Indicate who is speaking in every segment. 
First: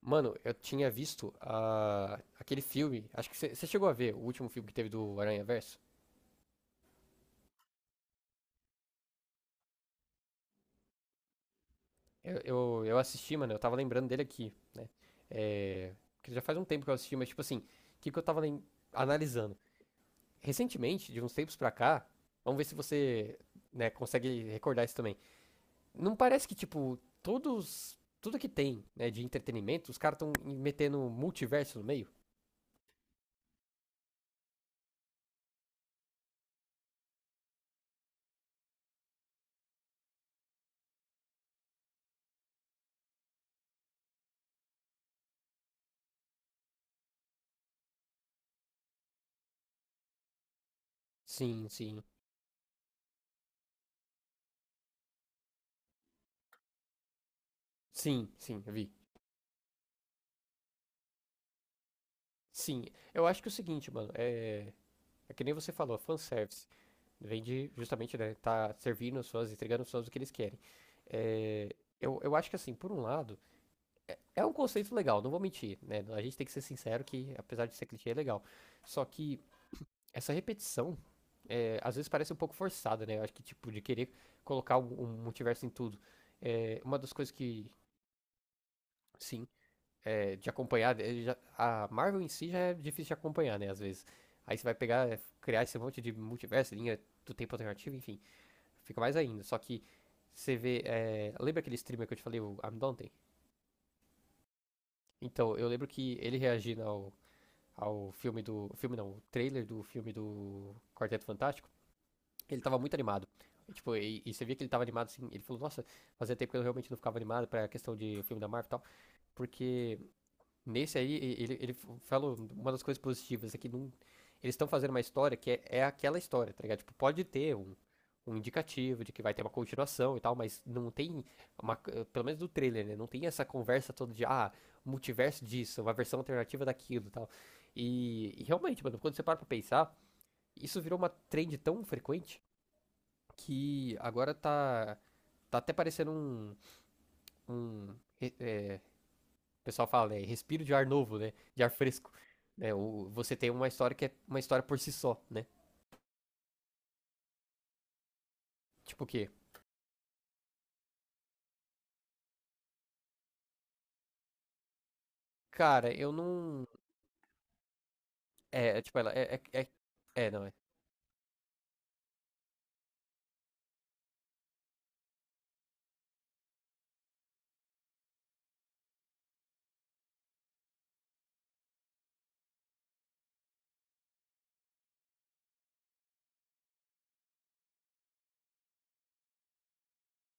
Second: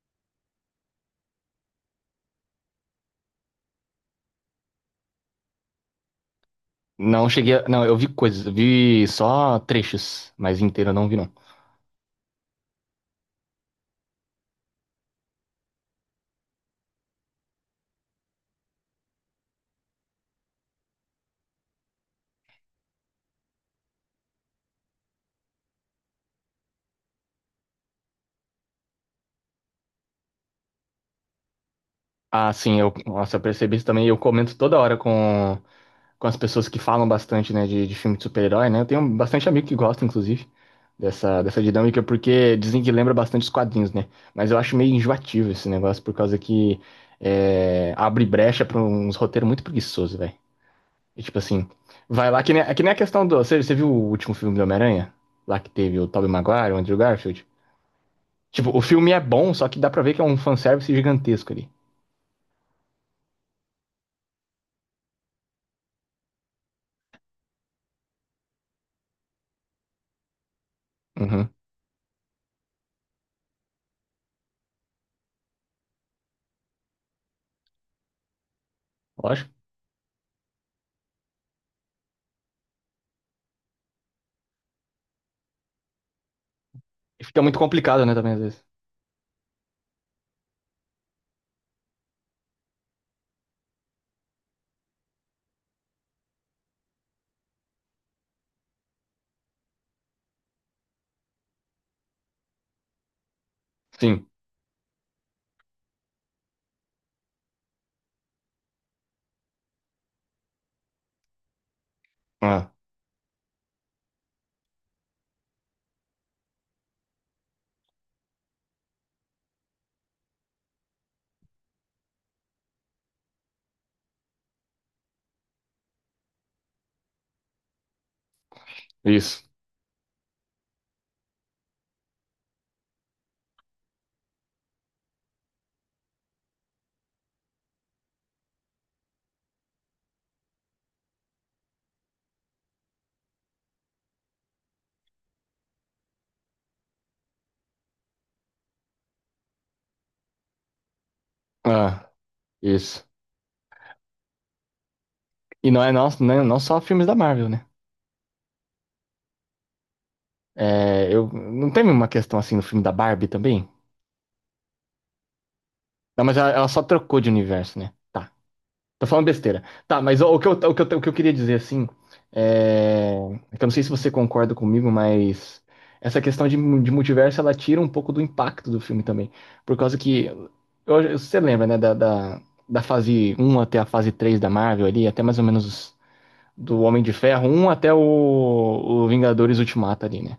Speaker 1: Mano, eu tinha visto aquele filme. Acho que você chegou a ver o último filme que teve do Aranha Verso.
Speaker 2: Não cheguei. Não, eu vi coisas, eu vi só trechos, mas inteiro eu não vi, não.
Speaker 1: Eu assisti, mano, eu tava lembrando dele aqui, né? É, que já faz um tempo que eu assisti, mas tipo assim, o que eu tava analisando? Recentemente, de uns tempos pra cá, vamos ver se você, né, consegue recordar isso também. Não parece que, tipo, todos. Tudo que tem, né, de entretenimento, os caras estão metendo multiverso no meio?
Speaker 2: Ah, sim, nossa, eu percebi isso também. Eu comento toda hora com as pessoas que falam bastante, né, de filme de super-herói, né? Eu tenho bastante amigo que gosta, inclusive, dessa dinâmica, porque dizem que lembra bastante os quadrinhos, né? Mas eu acho meio enjoativo esse negócio, por causa que abre brecha pra uns roteiros muito preguiçosos, velho. E tipo assim,
Speaker 1: Sim, sim.
Speaker 2: vai lá, que nem, é que nem a questão do. Você viu o último filme do Homem-Aranha? Lá que teve o Tobey Maguire, o Andrew Garfield?
Speaker 1: Sim, sim,
Speaker 2: Tipo,
Speaker 1: eu
Speaker 2: o
Speaker 1: vi.
Speaker 2: filme é bom, só que dá pra ver que é um fanservice gigantesco ali.
Speaker 1: Sim. Eu acho que é o seguinte, mano, é. É que nem você falou, fanservice. Vem de justamente, né, tá servindo os fãs, entregando os fãs o que eles querem.
Speaker 2: Uhum.
Speaker 1: É, eu acho que assim, por um lado, é um conceito legal, não vou mentir, né? A gente tem que ser sincero que, apesar de ser clichê, é legal. Só que
Speaker 2: Lógico.
Speaker 1: essa repetição, é, às vezes parece um pouco forçada, né? Eu acho que, tipo, de querer colocar um multiverso em tudo. É, uma das
Speaker 2: E
Speaker 1: coisas
Speaker 2: fica muito
Speaker 1: que,
Speaker 2: complicado, né, também, às vezes.
Speaker 1: sim, é, de acompanhar, é, a Marvel em si já é difícil de acompanhar, né? Às vezes. Aí você vai pegar, é, criar esse monte de multiverso, linha do tempo alternativo, enfim. Fica mais ainda. Só que você vê. É, lembra aquele streamer que eu te falei, o I'm Dante?
Speaker 2: Sim.
Speaker 1: Então, eu lembro que ele reagindo ao filme do. Filme não, o trailer do filme do Quarteto Fantástico. Ele
Speaker 2: Ah,
Speaker 1: tava muito animado. Tipo, e você via que ele tava animado assim. Ele falou, nossa, fazia tempo que eu realmente não ficava animado pra questão de filme da Marvel e tal. Porque nesse aí, ele falou uma das coisas positivas é que eles estão fazendo uma história que é, é aquela história, tá ligado? Tipo, pode ter um indicativo de que vai
Speaker 2: isso.
Speaker 1: ter uma continuação e tal, mas não tem uma, pelo menos do trailer, né? Não tem essa conversa toda de, ah, multiverso disso, uma versão alternativa daquilo e tal. E realmente, mano, quando você para pra pensar, isso virou uma trend tão frequente que agora tá, tá até parecendo um, é, o pessoal fala, né? Respiro de ar novo, né? De ar
Speaker 2: Ah,
Speaker 1: fresco. Né?
Speaker 2: isso.
Speaker 1: O, você tem uma história que é uma história por si só, né?
Speaker 2: E não é não, não só filmes da Marvel, né?
Speaker 1: Tipo o quê?
Speaker 2: Não teve uma questão assim no filme da Barbie também?
Speaker 1: Cara, eu
Speaker 2: Não, mas ela,
Speaker 1: não.
Speaker 2: ela só trocou de universo, né? Tá.
Speaker 1: É, é, tipo,
Speaker 2: Tô
Speaker 1: ela.
Speaker 2: falando
Speaker 1: É, é,
Speaker 2: besteira.
Speaker 1: é,
Speaker 2: Tá, mas
Speaker 1: é,
Speaker 2: o
Speaker 1: não,
Speaker 2: que
Speaker 1: é.
Speaker 2: eu, o que eu, o que eu queria dizer, assim, é... é que eu não sei se você concorda comigo, mas essa questão de multiverso, ela tira um pouco do impacto do filme também. Por causa que, você lembra, né, da fase um até a fase 3 da Marvel ali, até mais ou menos do Homem de Ferro um até o Vingadores Ultimato ali, né?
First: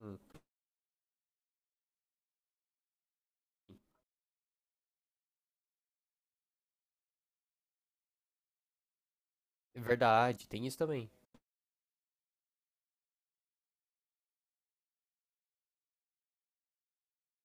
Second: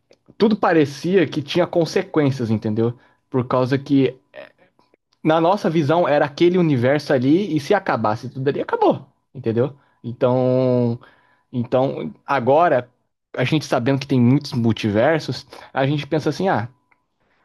Speaker 1: Hum.
Speaker 2: Tudo parecia que tinha consequências, entendeu? Por causa que na nossa visão, era aquele universo ali, e se acabasse tudo ali, acabou, entendeu?
Speaker 1: É verdade, tem isso
Speaker 2: Então,
Speaker 1: também.
Speaker 2: então, agora, a gente sabendo que tem muitos multiversos, a gente pensa assim, ah,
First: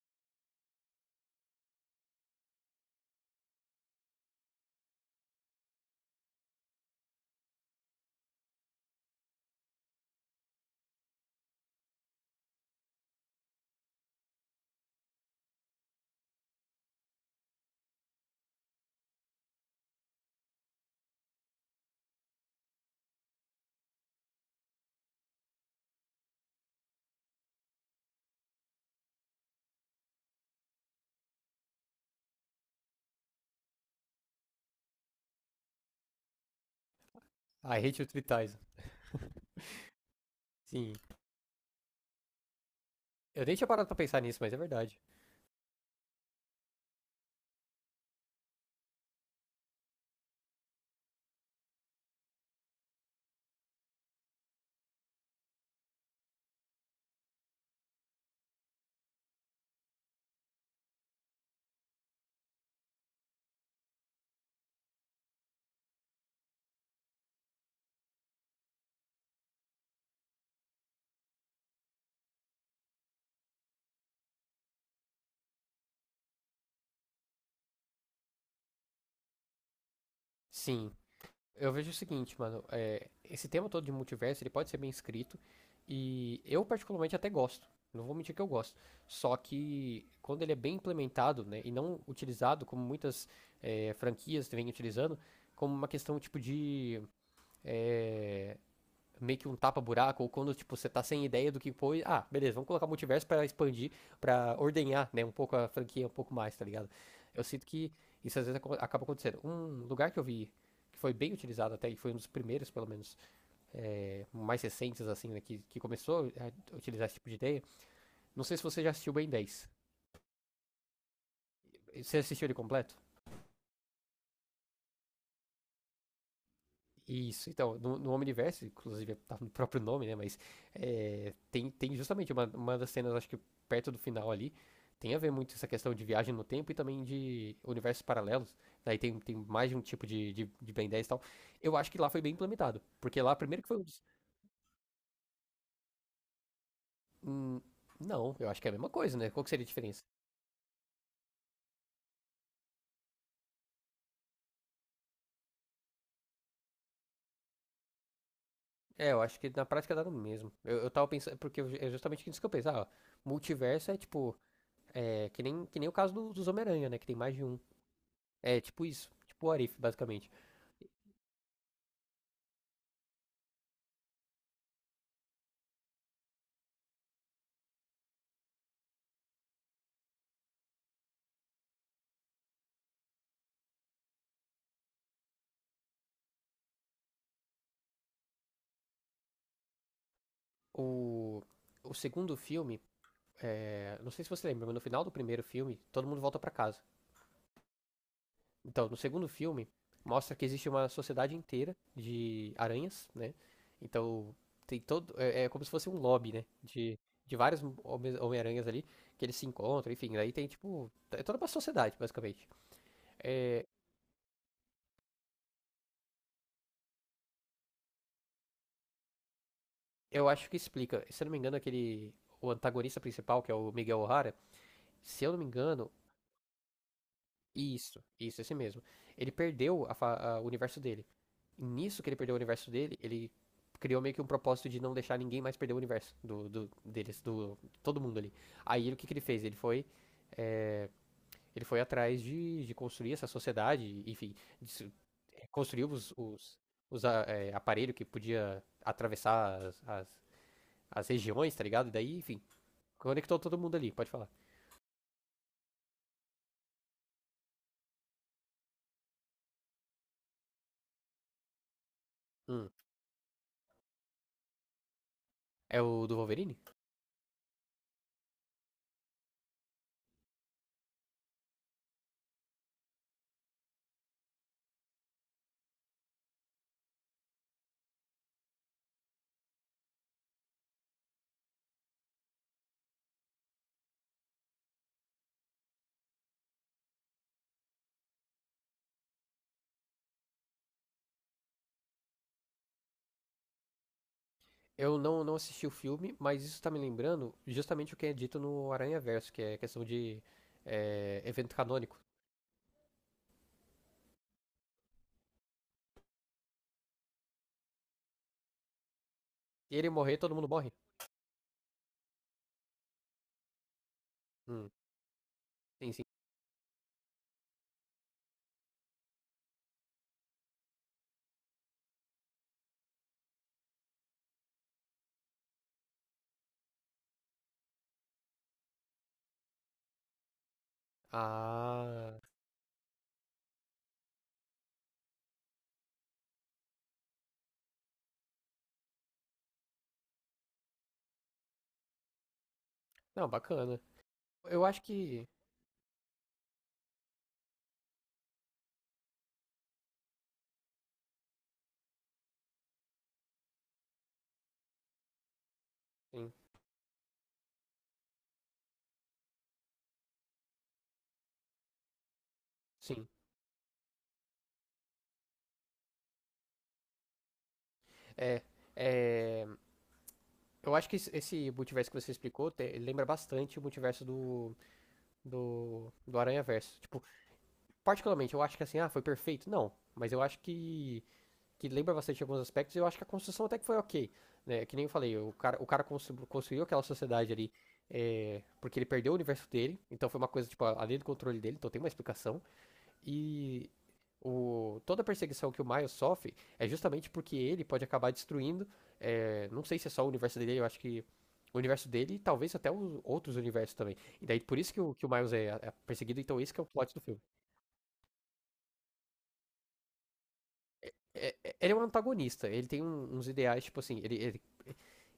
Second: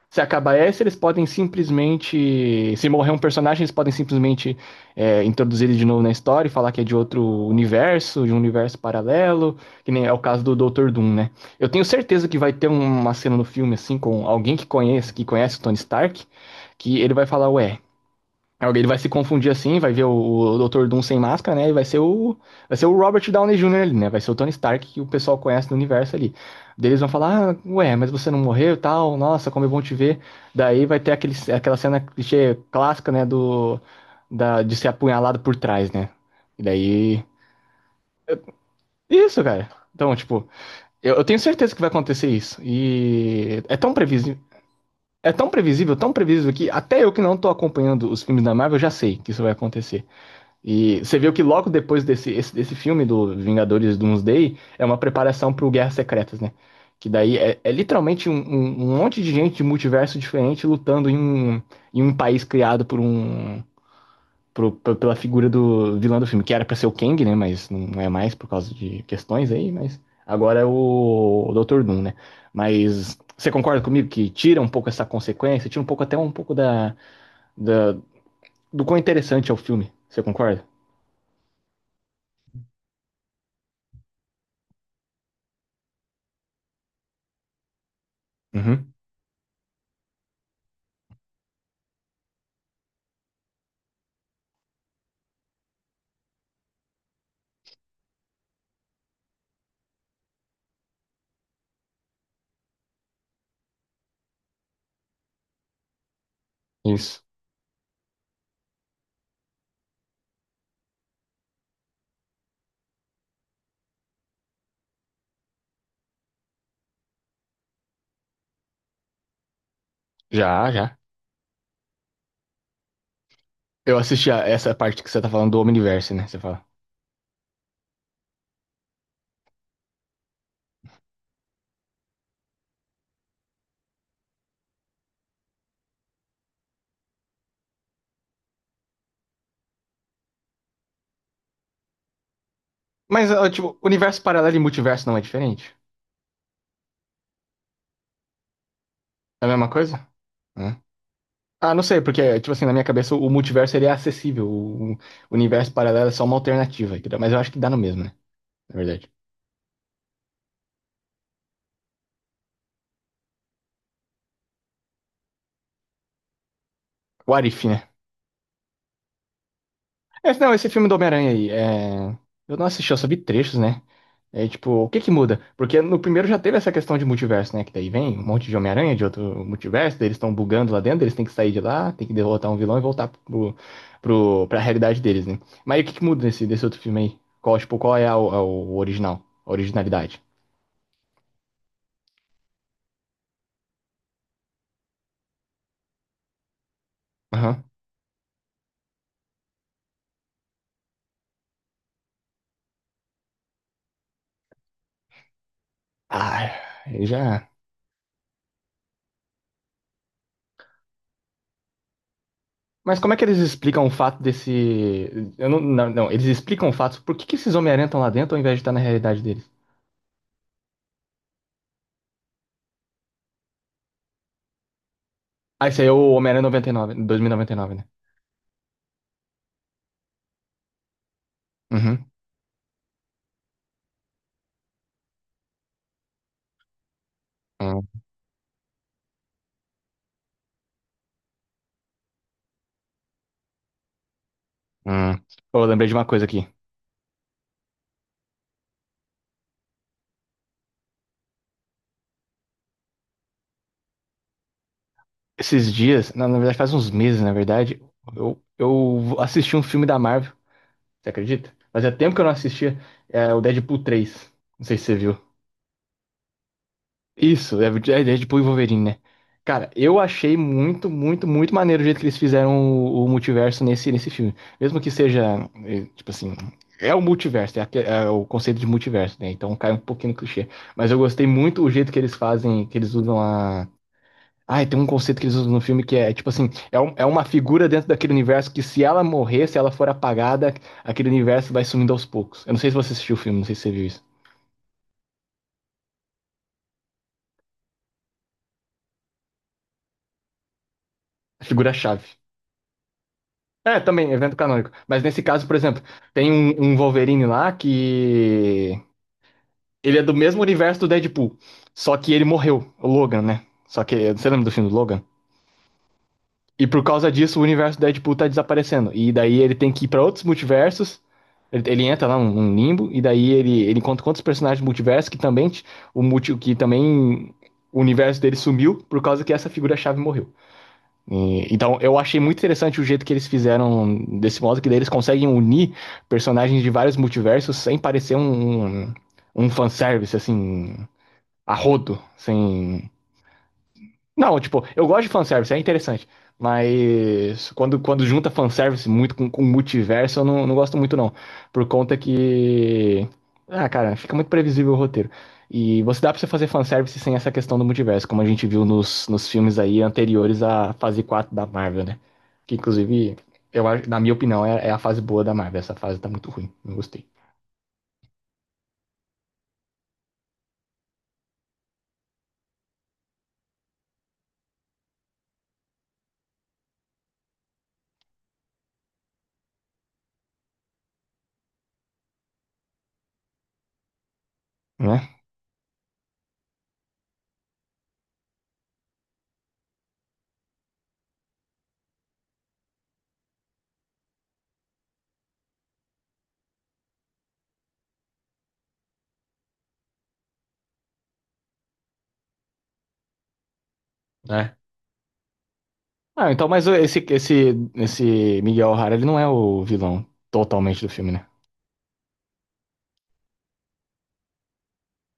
Speaker 2: se acabar esse, eles podem simplesmente. Se morrer um personagem, eles podem simplesmente introduzir ele de novo na história e falar que é de outro universo, de um universo paralelo, que nem é o caso do Dr. Doom, né? Eu tenho certeza que vai ter uma cena no filme, assim, com alguém que conhece o Tony Stark, que ele vai falar, ué, alguém vai se confundir assim, vai ver o Dr. Doom sem máscara, né? E vai ser o Robert Downey Jr. ali, né? Vai ser o Tony Stark que o pessoal conhece do universo ali. Daí eles vão falar, ah, ué, mas você não morreu e tal, nossa, como é bom te ver. Daí vai ter aquela cena clichê clássica, né? De ser apunhalado por trás, né? E daí.
Speaker 1: I hate you three times.
Speaker 2: Isso, cara. Então, tipo,
Speaker 1: Sim.
Speaker 2: eu tenho certeza que vai acontecer isso.
Speaker 1: Eu nem
Speaker 2: E
Speaker 1: tinha
Speaker 2: é
Speaker 1: parado
Speaker 2: tão
Speaker 1: pra pensar
Speaker 2: previsível.
Speaker 1: nisso, mas é verdade.
Speaker 2: É tão previsível que até eu que não tô acompanhando os filmes da Marvel já sei que isso vai acontecer. E você viu que logo depois desse, desse filme do Vingadores Doomsday é uma preparação pro Guerras Secretas, né? Que daí é, é literalmente um monte de gente de multiverso diferente lutando em um país criado por um pro- p- pela figura do vilão do filme, que era pra ser o Kang, né? Mas não é mais por causa de questões aí, mas agora é o Dr. Doom, né? Mas você concorda comigo que tira um pouco essa consequência, tira um pouco até um pouco da- do quão interessante é o filme. Você concorda?
Speaker 1: Sim, eu vejo o seguinte, mano, é, esse tema todo de multiverso, ele pode ser bem escrito e eu particularmente até gosto. Não vou mentir que eu gosto.
Speaker 2: Uhum.
Speaker 1: Só que quando ele é bem implementado, né, e não utilizado como muitas é, franquias vêm utilizando, como uma questão tipo de é, meio que um tapa-buraco, ou quando, tipo, você tá sem ideia do que foi ah, beleza, vamos colocar multiverso pra expandir, pra ordenhar, né, um pouco a franquia, um pouco mais, tá ligado?
Speaker 2: Isso.
Speaker 1: Eu sinto que isso às vezes acaba acontecendo. Um lugar que eu vi que foi bem utilizado até, e foi um dos primeiros, pelo menos, é, mais recentes, assim, né, que começou a utilizar esse tipo de ideia, não sei se você já assistiu o Ben 10.
Speaker 2: Já, já.
Speaker 1: Você assistiu ele completo?
Speaker 2: Eu assisti a essa parte que você tá falando do Omniverse, né? Você fala.
Speaker 1: Isso, então, no Omniverse, inclusive tá no próprio nome, né? Mas é, tem justamente uma das cenas, acho que perto do final ali, tem a ver muito essa questão de viagem no tempo e também de universos paralelos. Daí tem, tem mais de um tipo de Ben 10 e tal. Eu acho que lá foi bem implementado. Porque
Speaker 2: Mas,
Speaker 1: lá,
Speaker 2: ah,
Speaker 1: primeiro que
Speaker 2: tipo,
Speaker 1: foi um dos.
Speaker 2: universo paralelo e multiverso não é diferente?
Speaker 1: Hum, não, eu acho que é a mesma coisa, né? Qual
Speaker 2: É a
Speaker 1: que seria a
Speaker 2: mesma
Speaker 1: diferença?
Speaker 2: coisa? Hã? Ah, não sei, porque, tipo assim, na minha cabeça o multiverso ele é acessível. O universo paralelo é só uma alternativa. Entendeu? Mas eu acho que dá no mesmo, né? Na verdade.
Speaker 1: É, eu acho que na prática dá no mesmo. Eu tava pensando, porque é justamente isso que eu pensei. Ah, multiverso é tipo. É, que nem o caso dos Homem-Aranha, né? Que tem mais de
Speaker 2: What
Speaker 1: um.
Speaker 2: if, né?
Speaker 1: É, tipo isso. Tipo o Arif, basicamente.
Speaker 2: Esse, não, esse filme do Homem-Aranha aí, eu não assisti, eu só vi trechos, né? É tipo, o que que muda? Porque no primeiro já teve essa questão de multiverso, né? Que daí vem um monte de Homem-Aranha de outro multiverso, daí eles estão bugando lá dentro, eles têm que sair de lá, tem que derrotar um vilão e voltar pro, pra realidade deles, né? Mas aí o que que muda nesse, desse outro filme aí? Qual, tipo, qual é o original? A originalidade?
Speaker 1: O, o segundo filme, é, não sei se você lembra, mas no final do primeiro filme, todo mundo volta pra casa.
Speaker 2: Aham.
Speaker 1: Então, no segundo filme, mostra que existe uma sociedade inteira de aranhas, né? Então, tem todo. É como se fosse um lobby, né?
Speaker 2: Ah,
Speaker 1: De,
Speaker 2: aí
Speaker 1: de
Speaker 2: já.
Speaker 1: vários Homem-Aranhas ali, que eles se encontram, enfim. Daí tem, tipo. É toda uma sociedade, basicamente.
Speaker 2: Mas como é que eles
Speaker 1: É,
Speaker 2: explicam o fato desse. Eu não, não, não, eles explicam o fato por que que esses Homem-Aranha estão lá dentro ao invés de estar na realidade deles?
Speaker 1: eu acho que explica. Se eu não me engano, aquele. O antagonista principal, que é o Miguel O'Hara, se eu não me
Speaker 2: Ah, esse aí
Speaker 1: engano,
Speaker 2: é o Homem-Aranha 99, 2099, né?
Speaker 1: isso, esse mesmo. Ele perdeu o universo dele. E nisso
Speaker 2: Uhum.
Speaker 1: que ele perdeu o universo dele, ele criou meio que um propósito de não deixar ninguém mais perder o universo deles, do
Speaker 2: Hum,
Speaker 1: todo mundo ali. Aí o que ele fez? É, ele foi atrás de construir essa sociedade, enfim, de se-
Speaker 2: hum.
Speaker 1: eh,
Speaker 2: Pô, eu lembrei
Speaker 1: construiu
Speaker 2: de uma
Speaker 1: os,
Speaker 2: coisa aqui.
Speaker 1: os, os a- é, aparelhos que podia atravessar as regiões, tá ligado? E daí, enfim, conectou todo mundo ali, pode falar.
Speaker 2: Esses dias, na verdade faz uns meses, na verdade, eu assisti um filme da Marvel, você acredita? Fazia tempo que eu não
Speaker 1: Hum,
Speaker 2: assistia, é, o Deadpool 3. Não sei se você viu.
Speaker 1: É o do Wolverine?
Speaker 2: Isso, é, é Deadpool e Wolverine, né? Cara, eu achei muito, muito, muito maneiro o jeito que eles fizeram o multiverso nesse filme. Mesmo que seja, tipo assim, é o multiverso, é o conceito de multiverso, né? Então cai um pouquinho no clichê. Mas eu gostei muito o jeito que eles fazem, que eles usam a. Ah, tem um conceito que eles usam no filme que é tipo assim, é uma figura dentro daquele universo que se ela morrer, se ela for apagada, aquele universo vai sumindo aos poucos. Eu não sei se você assistiu o filme, não sei se você viu isso.
Speaker 1: Eu não, não assisti o filme, mas isso tá me lembrando justamente o que é dito no Aranha Verso, que é questão de
Speaker 2: A
Speaker 1: evento canônico.
Speaker 2: figura-chave. É, também, evento canônico. Mas nesse caso, por exemplo, tem um Wolverine lá que.
Speaker 1: Se ele
Speaker 2: Ele é do
Speaker 1: morrer, todo
Speaker 2: mesmo
Speaker 1: mundo morre.
Speaker 2: universo do Deadpool. Só que ele morreu, o Logan, né? Só que. Você lembra do filme
Speaker 1: Hum,
Speaker 2: do Logan?
Speaker 1: sim, sim.
Speaker 2: E por causa disso, o universo do Deadpool tá desaparecendo. E daí ele tem que ir pra outros multiversos. Ele entra lá num limbo. E daí ele encontra com outros personagens do multiverso que também. Que também. O universo dele sumiu por causa que essa figura-chave morreu. Então, eu
Speaker 1: Ah,
Speaker 2: achei muito interessante o jeito que eles fizeram desse modo, que daí eles conseguem unir personagens de vários multiversos sem parecer um fanservice, assim, a rodo, sem
Speaker 1: não, bacana.
Speaker 2: não, tipo,
Speaker 1: Eu acho
Speaker 2: eu gosto de
Speaker 1: que.
Speaker 2: fanservice, é interessante. Mas quando junta fanservice muito com multiverso, eu não gosto muito, não. Por conta que. Ah, cara, fica muito previsível o roteiro. E você dá pra você
Speaker 1: Sim,
Speaker 2: fazer fanservice sem essa questão do multiverso, como a gente viu nos filmes aí anteriores à fase 4 da Marvel, né? Que
Speaker 1: sim.
Speaker 2: inclusive, na minha opinião, é, é a fase boa da Marvel. Essa fase tá muito ruim, não gostei.
Speaker 1: É, é, eu acho que esse multiverso que você explicou lembra bastante o multiverso do Aranha Verso. Tipo, particularmente, eu acho que assim, ah, foi perfeito. Não, mas eu acho que lembra bastante alguns aspectos, e eu acho que a construção até que foi ok. Né? É que nem eu falei,
Speaker 2: Né?
Speaker 1: o cara construiu aquela sociedade ali porque ele perdeu o universo dele, então foi uma coisa, tipo, além do controle dele, então tem uma explicação. E toda a perseguição que o Miles sofre é justamente porque ele pode acabar destruindo, não sei se é só o universo dele, eu acho que o universo dele e talvez até os outros universos também. E daí
Speaker 2: Né?
Speaker 1: por isso que o, que o Miles é perseguido,
Speaker 2: Ah,
Speaker 1: então
Speaker 2: então,
Speaker 1: esse que é
Speaker 2: mas
Speaker 1: o plot do
Speaker 2: esse,
Speaker 1: filme.
Speaker 2: esse, esse Miguel O'Hara, ele não é o vilão totalmente do filme, né?
Speaker 1: Ele é um antagonista, ele tem uns ideais, tipo assim, ele, ele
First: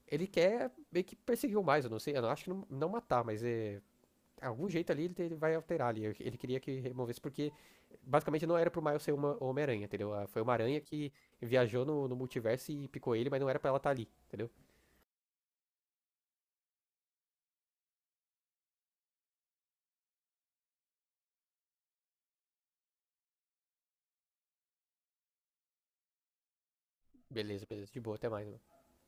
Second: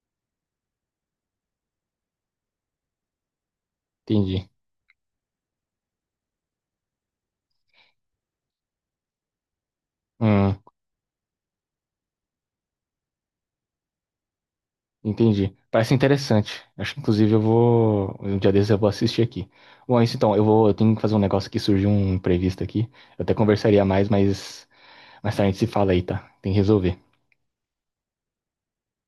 Speaker 1: Ele quer meio que perseguir o mais, eu não sei, eu não acho que não, não matar, mas é.
Speaker 2: Entendi.
Speaker 1: Algum jeito ali ele vai alterar ali. Ele queria que removesse, porque basicamente não era pro Miles ser uma Homem-Aranha, entendeu? Ah, foi uma
Speaker 2: Hum,
Speaker 1: aranha que viajou no multiverso e picou ele, mas não era pra ela estar ali, entendeu?
Speaker 2: entendi. Parece interessante. Acho que inclusive eu vou. Um dia desses eu vou assistir aqui. Bom, é isso então. Eu vou. Eu tenho que fazer um negócio que surgiu um imprevisto aqui. Eu até conversaria mais, mas mais tarde a gente se fala aí, tá? Tem que resolver.
Speaker 1: Beleza, beleza, de boa, até mais, mano.